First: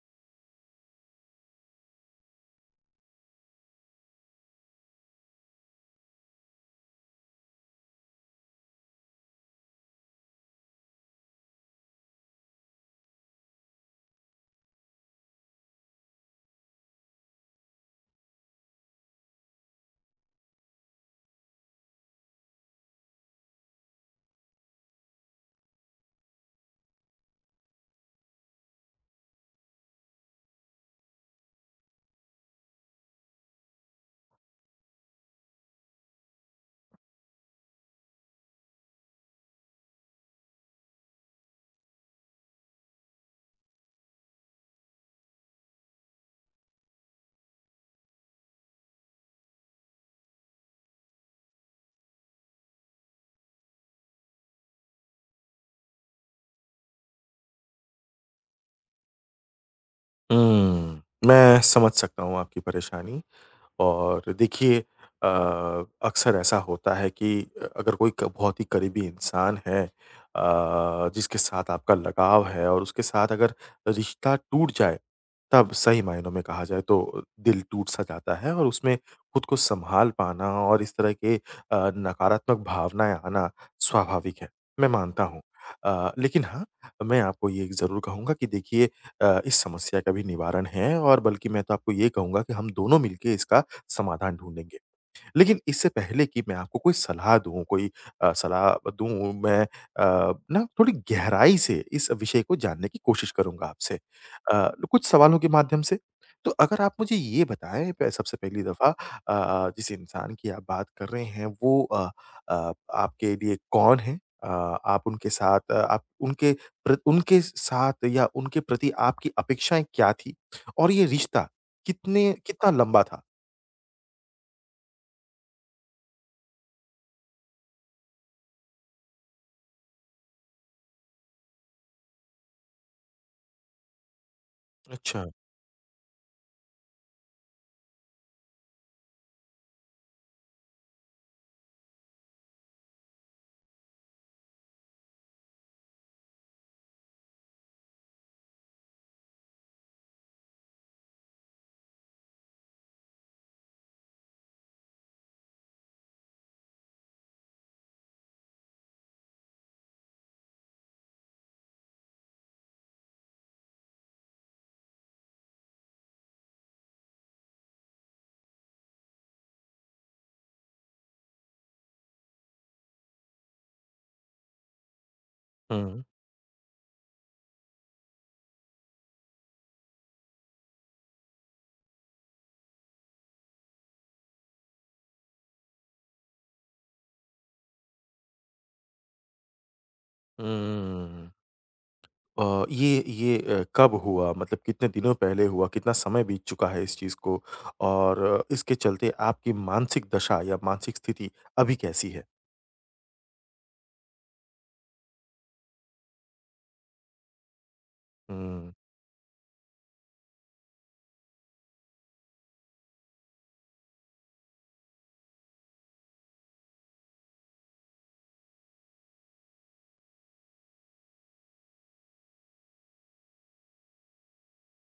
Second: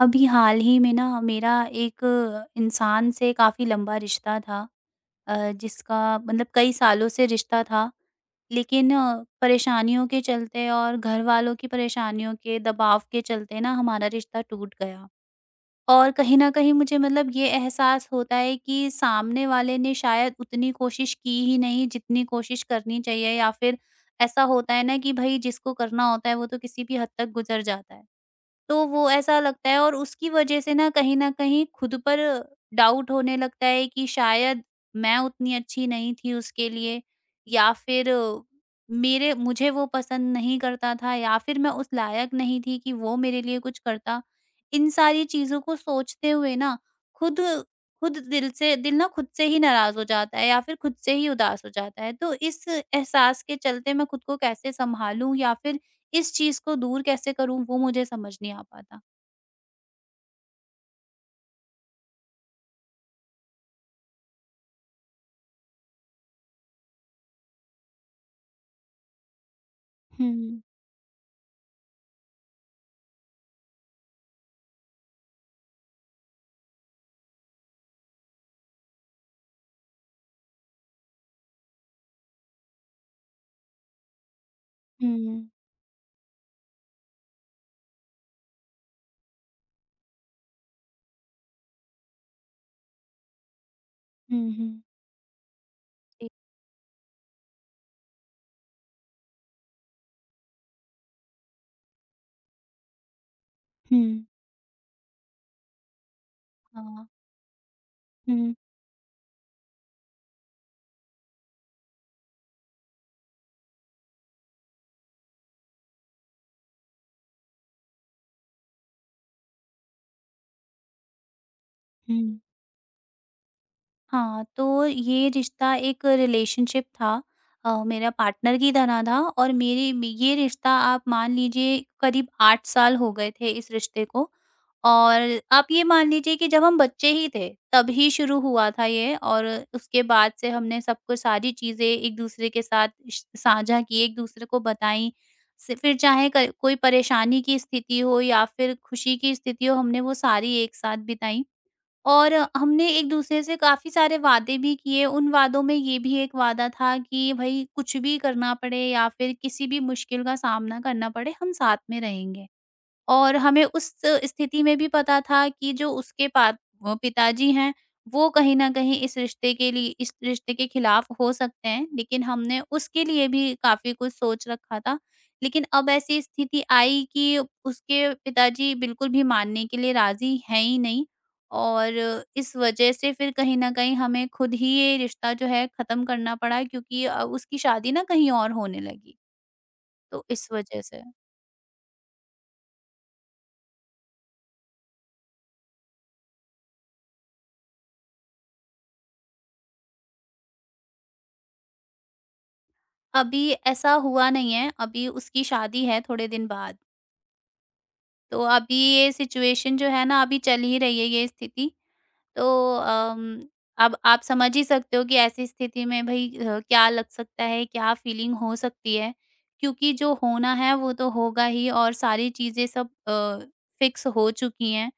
अभी हाल ही में ना मेरा एक इंसान से काफ़ी लंबा रिश्ता था जिसका मतलब कई सालों से रिश्ता था लेकिन परेशानियों के चलते और घर वालों की परेशानियों के दबाव के चलते ना हमारा रिश्ता टूट गया। और कहीं न कहीं मुझे मतलब ये एहसास होता है कि सामने वाले ने शायद उतनी कोशिश की ही नहीं जितनी कोशिश करनी चाहिए या फिर ऐसा होता है ना कि भई जिसको करना होता है वो तो किसी भी हद तक गुज़र जाता है। तो वो ऐसा लगता है और उसकी वजह से ना कहीं न कहीं खुद पर डाउट होने लगता है कि शायद मैं उतनी अच्छी नहीं थी उसके लिए या फिर मेरे मुझे वो पसंद नहीं करता था या फिर मैं उस लायक नहीं थी कि वो मेरे लिए कुछ करता। इन सारी चीज़ों को सोचते हुए ना खुद खुद दिल से दिल ना खुद से ही नाराज़ हो जाता है या फिर खुद से ही उदास हो जाता है। तो इस एहसास के चलते मैं खुद को कैसे सँभालूँ या फिर इस चीज़ को दूर कैसे करूँ वो मुझे समझ नहीं आ पाता। हुँ, मैं समझ सकता हूँ आपकी परेशानी। और देखिए अ, अक्सर ऐसा होता है कि अगर कोई क बहुत ही करीबी इंसान है हुँ, जिसके साथ आपका लगाव है और उसके साथ अगर रिश्ता टूट जाए, तब सही मायनों में कहा जाए तो दिल टूट-सा जाता है और उसमें खुद को सँभाल पाना और इस तरह के नकारात्मक भावनाएँ आना स्वाभाविक है, मैं मानता हूँ। हुँ, लेकिन हाँ, मैं आपको ये ज़रूर कहूँगा कि देखिए इस समस्या का भी निवारण है और बल्कि मैं तो आपको ये कहूँगा कि हम दोनों मिलके इसका समाधान हुँ, ढूँढेंगे। हुँ। लेकिन इससे पहले जी। कि मैं आपको कोई सलाह दूँ, सलाह दूँ मैं ना थोड़ी गहराई से इस विषय को जानने की कोशिश करूँगा आपसे। हुँ। कुछ सवालों के माध्यम से। तो अगर आप हाँ। मुझे ये बताएँ प सबसे हुँ, पहली दफ़ा जिस इंसान की आप बात कर रहे हैं वो आपके लिए कौन है? अ, आप उनके साथ, अ, आप उनके प्र उनके साथ या उनके प्रति आपकी अपेक्षाएँ क्या थी? और ये रिश्ता कितने हुँ। कितना लंबा था? हाँ, तो ये रिश्ता एक रिलेशनशिप था। मेरा पार्टनर की तरह था और मेरी ये रिश्ता आप मान लीजिए करीब 8 साल हो गए थे इस रिश्ते को। और अच्छा। आप ये मान लीजिए कि जब हम बच्चे ही थे तभी शुरू हुआ था ये। और उसके बाद से हमने सबको सारी चीज़ें एक-दूसरे के साथ श साझा की, एक-दूसरे को बताई। स फिर चाहे क कोई परेशानी की स्थिति हो या फिर खुशी की स्थिति हो, हमने वो सारी एक साथ बिताई। और हमने एक-दूसरे से काफ़ी सारे वादे भी किए। उन वादों में ये भी एक वादा था कि भई कुछ भी करना पड़े या फिर किसी भी मुश्किल का सामना करना पड़े, हम साथ में रहेंगे। और हमें उस स्थिति में भी पता था कि जो उसके पिताजी हैं, वो कहीं न कहीं इस रिश्ते के लिए इस रिश्ते के खिलाफ हो सकते हैं, लेकिन हमने उसके लिए भी काफ़ी कुछ सोच रखा था। लेकिन अब हुँ। ऐसी स्थिति आई कि उसके पिताजी बिल्कुल भी मानने के लिए राज़ी हैं ही नहीं। और इस वजह से फिर कहीं न कहीं हमें खुद ही ये रिश्ता जो है ख़त्म करना पड़ा क्योंकि उसकी शादी ना कहीं और होने लगी, तो इस वजह से। हुँ। कब हुआ? मतलब कितने दिनों पहले हुआ? कितना समय बीत चुका है इस चीज़ को? और इसके चलते आपकी मानसिक दशा या मानसिक स्थिति अभी कैसी है? अभी ऐसा हुआ नहीं है, अभी उसकी शादी है थोड़े दिन बाद। तो हुँ। अभी ये सिचुएशन जो है ना, अभी चल ही रही है ये स्थिति। तो अम, अब आप समझ ही सकते हो कि ऐसी स्थिति में भई क्या लग सकता है, क्या फीलिंग हो सकती है। क्योंकि जो होना है वो तो होगा ही और सारी चीज़ें सब फिक्स हो चुकी हैं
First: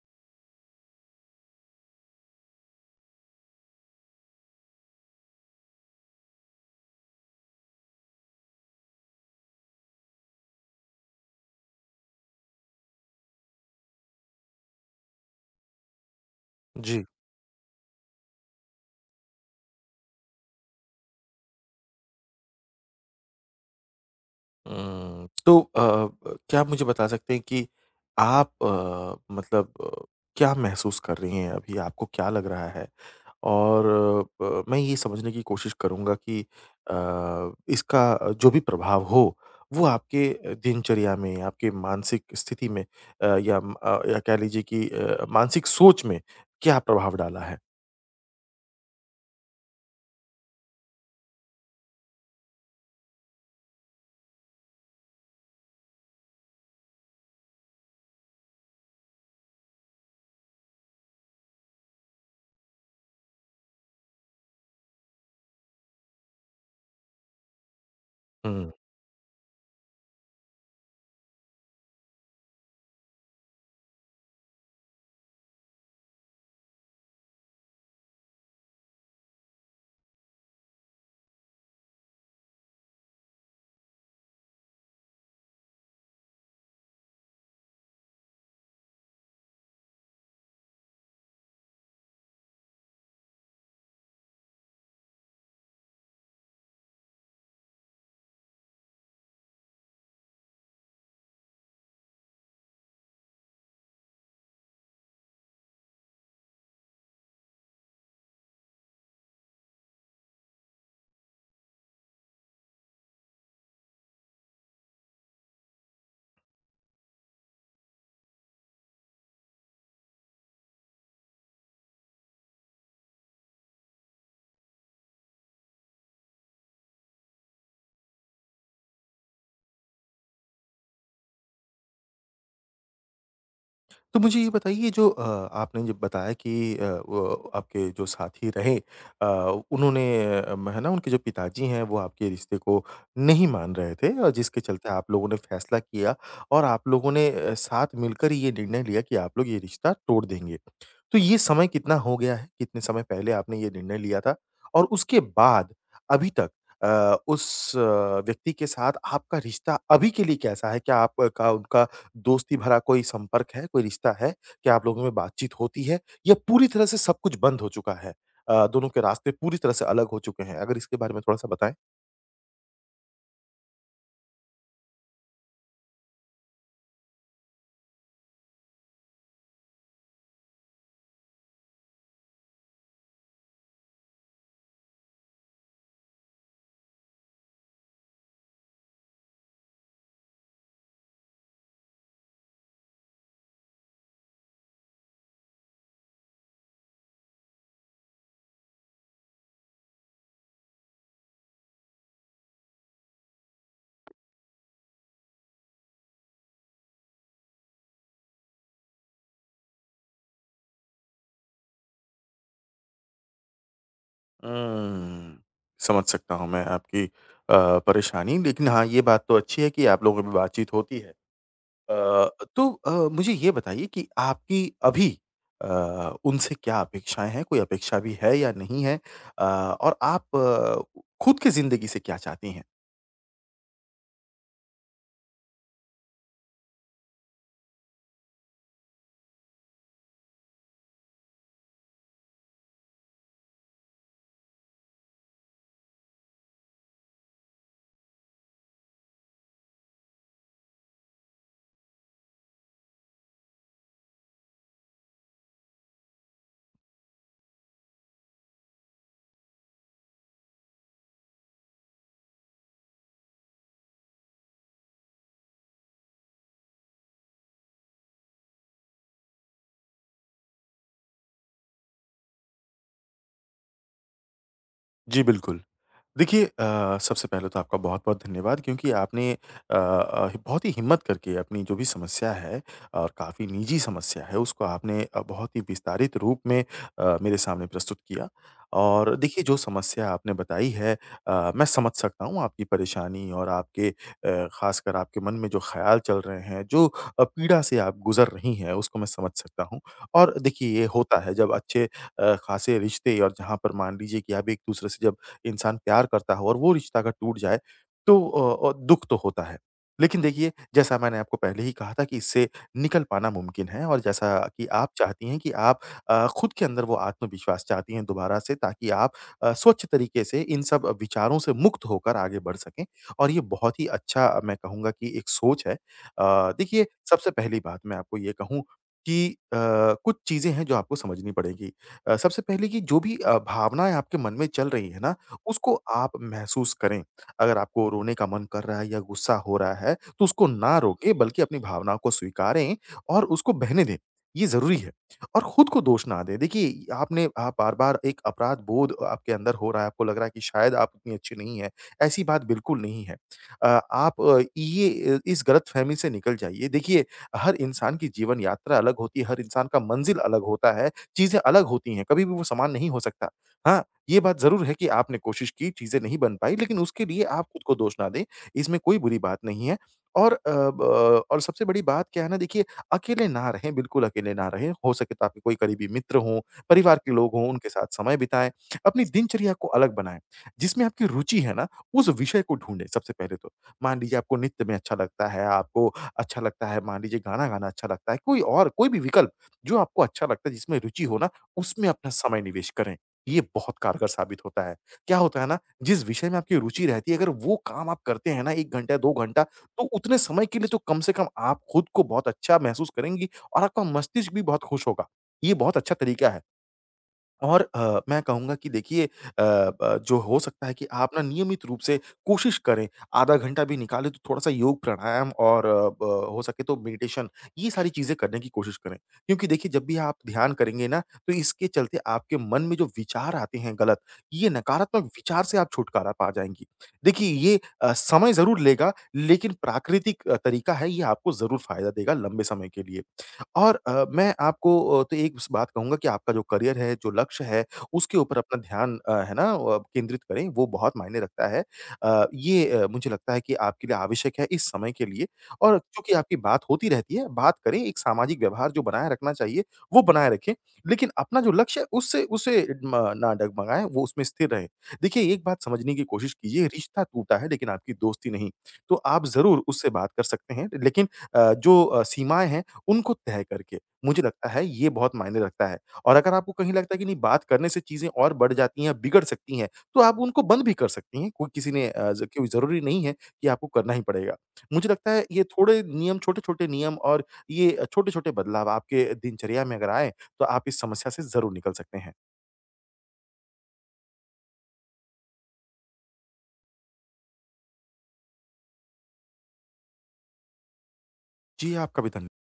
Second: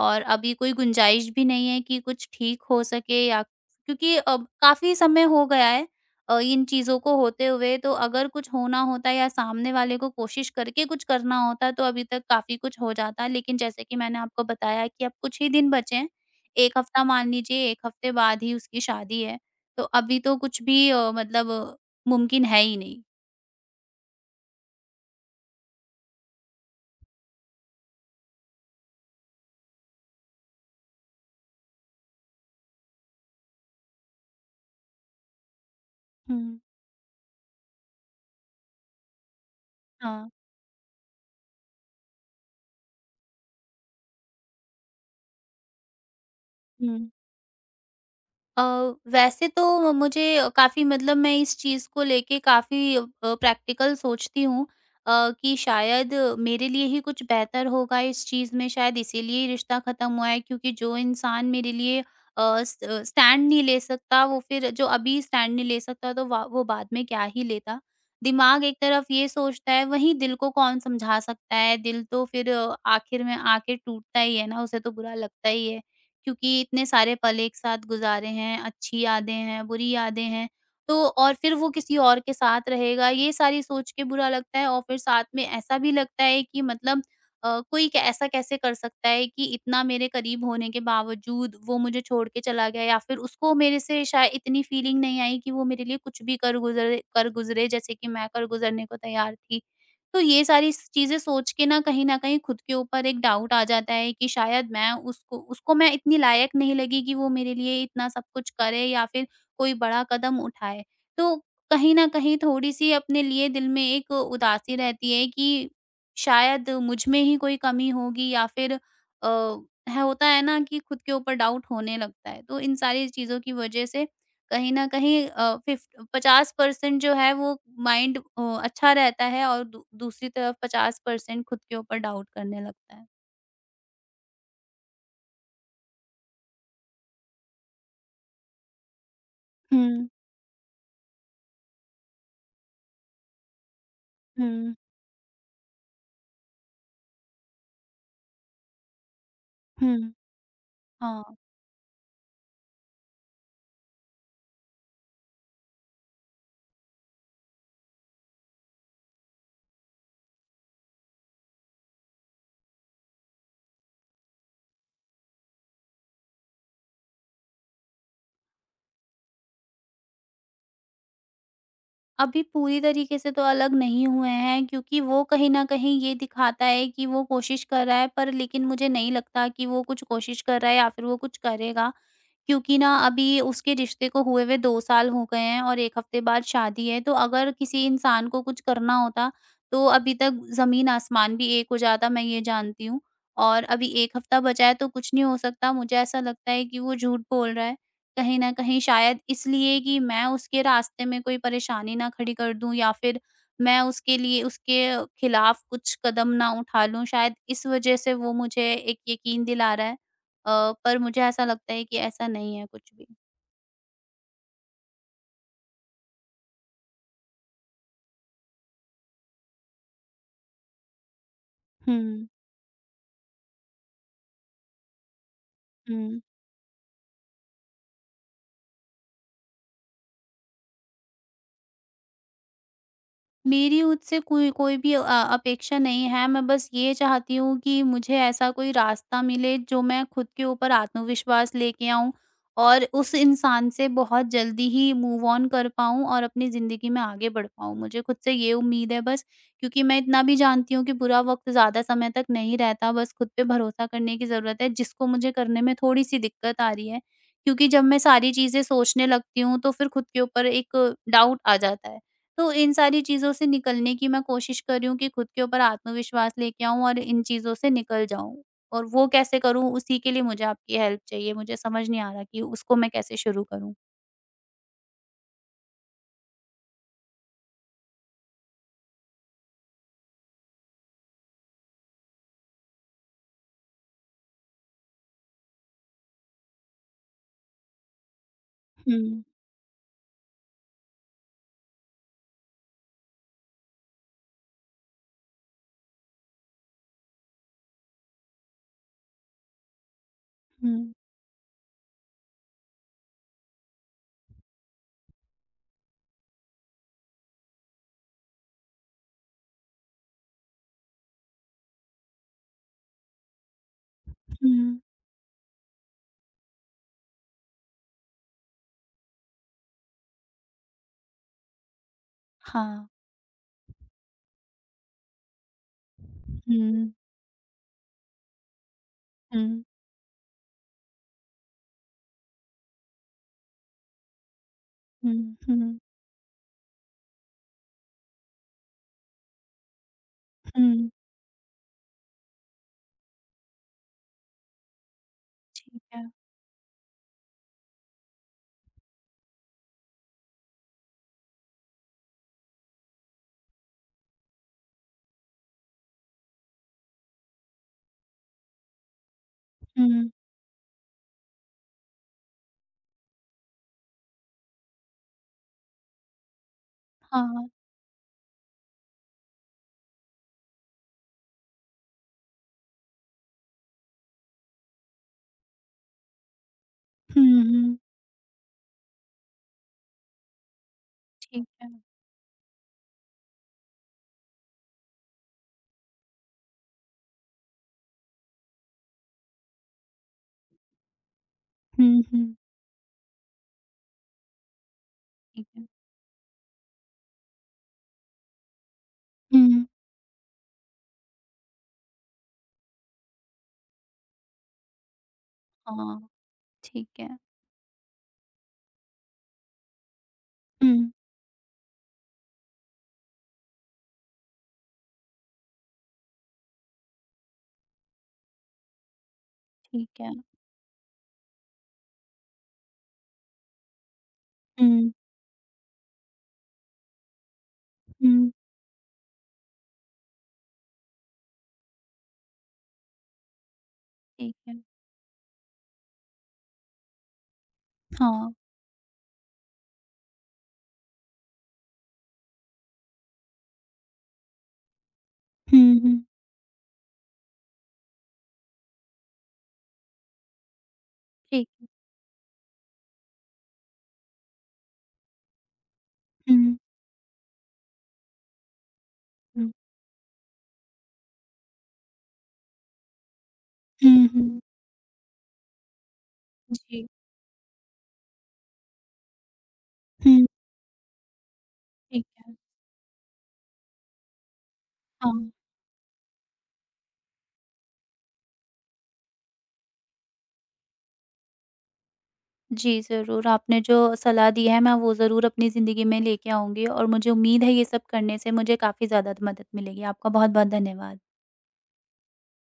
और अभी कोई गुंजाइश भी नहीं है कि कुछ ठीक हो सके या क्योंकि अब काफ़ी समय हो गया है इन चीज़ों को होते हुए। तो अगर कुछ होना होता या सामने वाले को कोशिश करके कुछ करना होता तो अभी तक काफ़ी कुछ हो जाता। लेकिन जैसे कि मैंने आपको बताया कि अब कुछ ही दिन बचे हैं। 1 जी। हफ्ता मान लीजिए 1 हफ्ते बाद ही उसकी शादी है, तो अभी तो कुछ भी मतलब मुमकिन है ही नहीं। हुँ, तो क्या आप मुझे बता सकते हैं कि आप, क्या महसूस कर रही हैं अभी? आपको क्या लग रहा है? और ब मैं ये समझने की कोशिश करूँगा कि हुँ। अ, इसका जो भी प्रभाव हो, वो आपके हाँ। दिनचर्या में, आपके मानसिक स्थिति में, या कह लीजिए कि मानसिक सोच में क्या हुँ। प्रभाव डाला है? अ, वैसे तो मुझे काफ़ी मतलब मैं इस चीज़ को लेके काफ़ी प्रैक्टिकल सोचती हूँ। अ, कि शायद मेरे लिए ही कुछ बेहतर होगा इस चीज़ में शायद इसीलिए रिश्ता ख़त्म हुआ है क्योंकि जो इंसान मेरे लिए स्टैंड नहीं ले सकता वो फिर जो अभी स्टैंड नहीं ले सकता तो वो बाद में क्या ही लेता। दिमाग हुँ। एक तरफ ये सोचता है वहीं दिल को कौन समझा सकता है। दिल तो फिर आखिर में आके टूटता ही है ना। उसे तो बुरा लगता ही है क्योंकि इतने सारे पल एक साथ गुज़ारे हैं, अच्छी यादें हैं, बुरी यादें हैं, तो और फिर वो किसी और के साथ रहेगा, ये सारी सोच के बुरा लगता है। और फिर साथ में ऐसा भी लगता है कि मतलब कोई क ऐसा कैसे कर सकता है कि इतना मेरे करीब होने के बावजूद वो मुझे छोड़ के चला गया या फिर उसको मेरे से शायद इतनी फीलिंग नहीं आई कि वो मेरे लिए कुछ भी कर गुज़रे जैसे कि मैं कर गुज़रने को तैयार थी। तो ये सारी स चीज़ें सोच के ना कहीं न कहीं खुद के ऊपर एक डाउट आ जाता है कि शायद मैं उसको उसको मैं इतनी लायक नहीं लगी कि वो मेरे लिए इतना सब कुछ करे या फिर कोई बड़ा कदम उठाए। तो कहीं न कहीं थोड़ी-सी अपने लिए दिल में एक उदासी रहती है कि शायद मुझ में ही कोई कमी होगी या फिर अ, है होता है ना कि खुद के ऊपर डाउट होने लगता है। तो इन सारी चीज़ों की वजह से कहीं न कहीं अ, फिफ 50% जो है वो माइंड अच्छा रहता है और दू दूसरी तरफ 50% खुद के ऊपर डाउट करने लगता है। तो मुझे ये बताइए जो, आपने जब बताया कि वो आपके जो साथी रहे, अ, उन्होंने हुँ, अ, म है ना उनके जो पिताजी हैं वो आपके रिश्ते को नहीं मान रहे थे और जिसके हुँ, चलते आप लोगों ने फैसला किया और आप लोगों ने साथ मिलकर ये निर्णय लिया कि आप लोग ये रिश्ता हुँ। तोड़ देंगे। तो हाँ, ये समय कितना हो गया है? कितने समय पहले आपने ये निर्णय लिया था? और उसके बाद अभी तक अ, उस अ, व्यक्ति के साथ आपका रिश्ता अभी के लिए कैसा है? क्या आपका उनका दोस्ती भरा कोई संपर्क है, कोई रिश्ता है? क्या आप लोगों में बातचीत होती है या पूरी तरह से सब कुछ बंद हो चुका है? दोनों के रास्ते पूरी तरह से अलग हो चुके हैं? अगर इसके बारे में थोड़ा-सा बताएँ। अभी पूरी तरीके से तो अलग नहीं हुए हैं क्योंकि वो कहीं न कहीं ये दिखाता है कि वो कोशिश कर रहा है पर लेकिन मुझे नहीं लगता कि वो कुछ कोशिश कर रहा है या फिर वो कुछ करेगा। क्योंकि ना अभी उसके रिश्ते को हुए हुए 2 साल हो गए हैं और 1 हफ्ते बाद शादी है, तो अगर किसी इंसान को कुछ करना होता, तो अभी तक ज़मीन-आसमान भी एक हो जाता, मैं ये जानती हूँ। और अभी 1 हफ्ता बचा है तो कुछ नहीं हो सकता, मुझे ऐसा लगता है कि वो झूठ बोल रहा है। कहीं न कहीं शायद इसलिए कि मैं उसके रास्ते में कोई परेशानी ना खड़ी कर दूँ या फिर मैं उसके लिए उसके खिलाफ कुछ कदम ना उठा लूँ, शायद इस वज़ह से वो मुझे एक यकीन दिला रहा है। पर मुझे ऐसा लगता है कि ऐसा नहीं है कुछ भी। उम, समझ सकता हूँ मैं आपकी अ, परेशानी, लेकिन हाँ, ये बात तो अच्छी है कि आप लोगों में बातचीत होती है। हुँ, अ, मुझे ये बताइए कि आपकी अभी अ, हुँ। उनसे क्या अपेक्षाएँ हैं? कोई अपेक्षा भी है या नहीं है? और आप खुद की ज़िंदगी से क्या चाहती हैं? मेरी उससे कोई कोई भी अपेक्षा नहीं है। मैं बस ये चाहती हूँ कि मुझे ऐसा कोई रास्ता मिले जो मैं खुद के ऊपर आत्मविश्वास लेके आऊँ और उस इंसान से बहुत जल्दी ही मूव ऑन कर पाऊँ और अपनी ज़िंदगी में आगे बढ़ पाऊँ। मुझे खुद से ये उम्मीद है बस क्योंकि मैं इतना भी जानती हूँ कि बुरा वक़्त ज़्यादा समय तक नहीं रहता। बस खुद पे भरोसा करने की ज़रूरत है जिसको मुझे करने में थोड़ी-सी दिक्कत आ रही है। क्योंकि जब मैं सारी चीज़ें सोचने लगती हूँ तो फिर खुद के ऊपर एक डाउट आ जाता है। तो इन सारी चीज़ों से निकलने की मैं कोशिश कर रही हूँ कि खुद के ऊपर आत्मविश्वास लेके आऊँ और इन चीज़ों से निकल जाऊँ। और वो कैसे करूँ उसी के लिए मुझे आपकी हेल्प चाहिए। मुझे समझ नहीं आ रहा कि उसको मैं कैसे शुरू करूँ? जी, बिल्कुल। देखिए सबसे पहले तो आपका बहुत-बहुत धन्यवाद क्योंकि आपने बहुत ही हिम्मत करके अपनी जो भी समस्या है और काफ़ी निजी समस्या है, उसको आपने बहुत ही विस्तारित रूप में मेरे सामने प्रस्तुत किया। और हुँ, देखिए जो समस्या आपने बताई है, मैं समझ सकता हूँ आपकी परेशानी और आपके ख़ासकर आपके मन में जो ख़्याल चल रहे हैं, जो पीड़ा से आप गुज़र रही हैं, उसको मैं समझ सकता हूँ। और देखिए ये हुँ, होता है जब अच्छे ख़ासे रिश्ते और जहाँ पर मान लीजिए कि आप एक-दूसरे से जब इंसान प्यार करता हो और वो रिश्ता अगर टूट जाए तो दुःख तो होता है। लेकिन देखिए, जैसा मैंने आपको पहले ही कहा था कि इससे निकल पाना मुमकिन है और जैसा हुँ। कि आप चाहती हैं कि आप खुद के अंदर वो आत्मविश्वास चाहती हैं दोबारा से ताकि आप स्वच्छ तरीके से इन सब विचारों से मुक्त होकर आगे बढ़ सकें हाँ। और ये बहुत ही अच्छा मैं कहूँगा कि एक सोच है। देखिए, हुँ, सबसे पहली बात मैं आपको ये कहूँ कि अ, हुँ, कुछ चीज़ें हैं जो आपको समझनी पड़ेंगी। सबसे पहले कि जो भी भावनाएँ आपके मन में चल रही हैं ना, हुँ, उसको हुँ, आप महसूस करें। अगर आपको रोने का मन कर रहा है या गुस्सा हो रहा है, तो उसको ना हुँ। रोकें बल्कि अपनी भावनाओं को स्वीकारें और उसको बहने दें, ये ज़रूरी है। और खुद को ठीक दोष है। ना दें। देखिए, आपने आप बार-बार एक अपराध बोध आपके अंदर हो रहा है, आपको लग रहा है कि शायद आप उतनी अच्छी नहीं हैं, ऐसी बात बिल्कुल नहीं है। अ, आप अ, ये अ, इस गलतफ़हमी से निकल जाइए। देखिए, हर इंसान की जीवन यात्रा अलग होती है, हर इंसान का हुँ। मंज़िल अलग होता है, चीज़ें अलग होती हैं, कभी भी वो समान नहीं हो सकता। हाँ, ये बात ज़रूर है कि आपने कोशिश की, चीज़ें नहीं बन पाई, लेकिन उसके लिए आप हाँ। खुद को दोष ना दें, इसमें कोई बुरी बात नहीं है। और अ, ब और सबसे बड़ी बात क्या है ना देखिए, अकेले ना रहें, बिल्कुल अकेले ना रहें। हो सके तो आपके कोई करीबी मित्र हों, परिवार के हुँ, लोग हों, उनके हुँ। साथ समय बिताएँ। अपनी दिनचर्या को अलग बनाएँ, जिसमें आपकी रुचि ठीक है ना, है। उस विषय को ढूँढें सबसे पहले तो। मान लीजिए आपको नृत्य में अच्छा लगता है, आपको अच्छा लगता है, मान लीजिए गाना गाना अच्छा लगता है, कोई और कोई भी विकल्प जो आपको अच्छा लगता है, जिसमें रुचि हो ना, उसमें हुँ, अपना हुँ। समय निवेश करें। ये बहुत कारगर साबित होता है। क्या होता है ठीक ना, है। जिस विषय में आपकी रुचि रहती है, अगर वो काम आप करते हैं ना 1 घंटा, 2 घंटा, हुँ। तो उतने समय के लिए तो कम से कम आप खुद को बहुत अच्छा महसूस करेंगी और आपका मस्तिष्क भी बहुत खुश होगा। ये बहुत अच्छा हाँ, तरीका है। ठीक है। और मैं कहूँगा कि देखिए अ, ब जो हो सकता हुँ। है कि आप ना नियमित रूप से कोशिश करें, आधा घंटा भी निकालें तो थोड़ा-सा योग, प्राणायाम और अ, ब हो सके तो मेडिटेशन, ये सारी चीज़ें करने की कोशिश करें। क्योंकि देखिए जब भी ठीक है। आप ध्यान करेंगे ना, तो इसके चलते आपके मन में जो विचार आते हैं गलत, ये हुँ, नकारात्मक विचार से आप छुटकारा पा जाएँगी। देखिए ये हुँ। समय ज़रूर लेगा, लेकिन प्राकृतिक तरीका है, ये आपको ज़रूर फ़ायदा देगा लंबे समय के लिए। और ठीक है। तो एक स बात कहूँगा कि आपका जो करियर है, जो लक्ष्य है, उसके हाँ। ऊपर अपना ध्यान केंद्रित करें, वो बहुत मायने रखता है। मुझे लगता है कि आपके लिए आवश्यक है इस समय के लिए हुँ, और हुँ। चूँकि आपकी बात होती रहती है, बात करें, एक सामाजिक व्यवहार जो बनाए रखना चाहिए, वो बनाए रखें, लेकिन अपना जो ठीक। लक्ष्य है, उससे उसे म ना डगमगाएँ, वो उसमें स्थिर रहें। देखिए, एक बात समझने की कोशिश हुँ। कीजिए, रिश्ता टूटा है, लेकिन आपकी दोस्ती नहीं। तो आप ज़रूर उससे बात कर सकते हैं, लेकिन सीमाएँ हैं, उनको तय करके। हुँ, मुझे हुँ। लगता है ये बहुत मायने रखता है और अगर आपको कहीं जी। लगता है कि नहीं, बात करने से चीज़ें और बढ़ जाती हैं, बिगड़ सकती हैं, तो आप हुँ, उनको बंद भी कर सकती हैं। कोई किसी ने ठीक अ, ज है। कोई ज़रूरी नहीं है कि आपको करना ही पड़ेगा। मुझे लगता है हाँ। ये थोड़े नियम छोटे-छोटे नियम और ये छोटे-छोटे बदलाव आपके दिनचर्या में अगर आएँ, तो आप इस समस्या से ज़रूर निकल सकते हैं। जी, ज़रूर आपने जो सलाह दी है मैं वो ज़रूर अपनी ज़िंदगी में लेके आऊँगी और मुझे उम्मीद है ये सब करने से मुझे काफ़ी ज़्यादा मदद मिलेगी। आपका बहुत-बहुत धन्यवाद। जी, आपका भी धन्य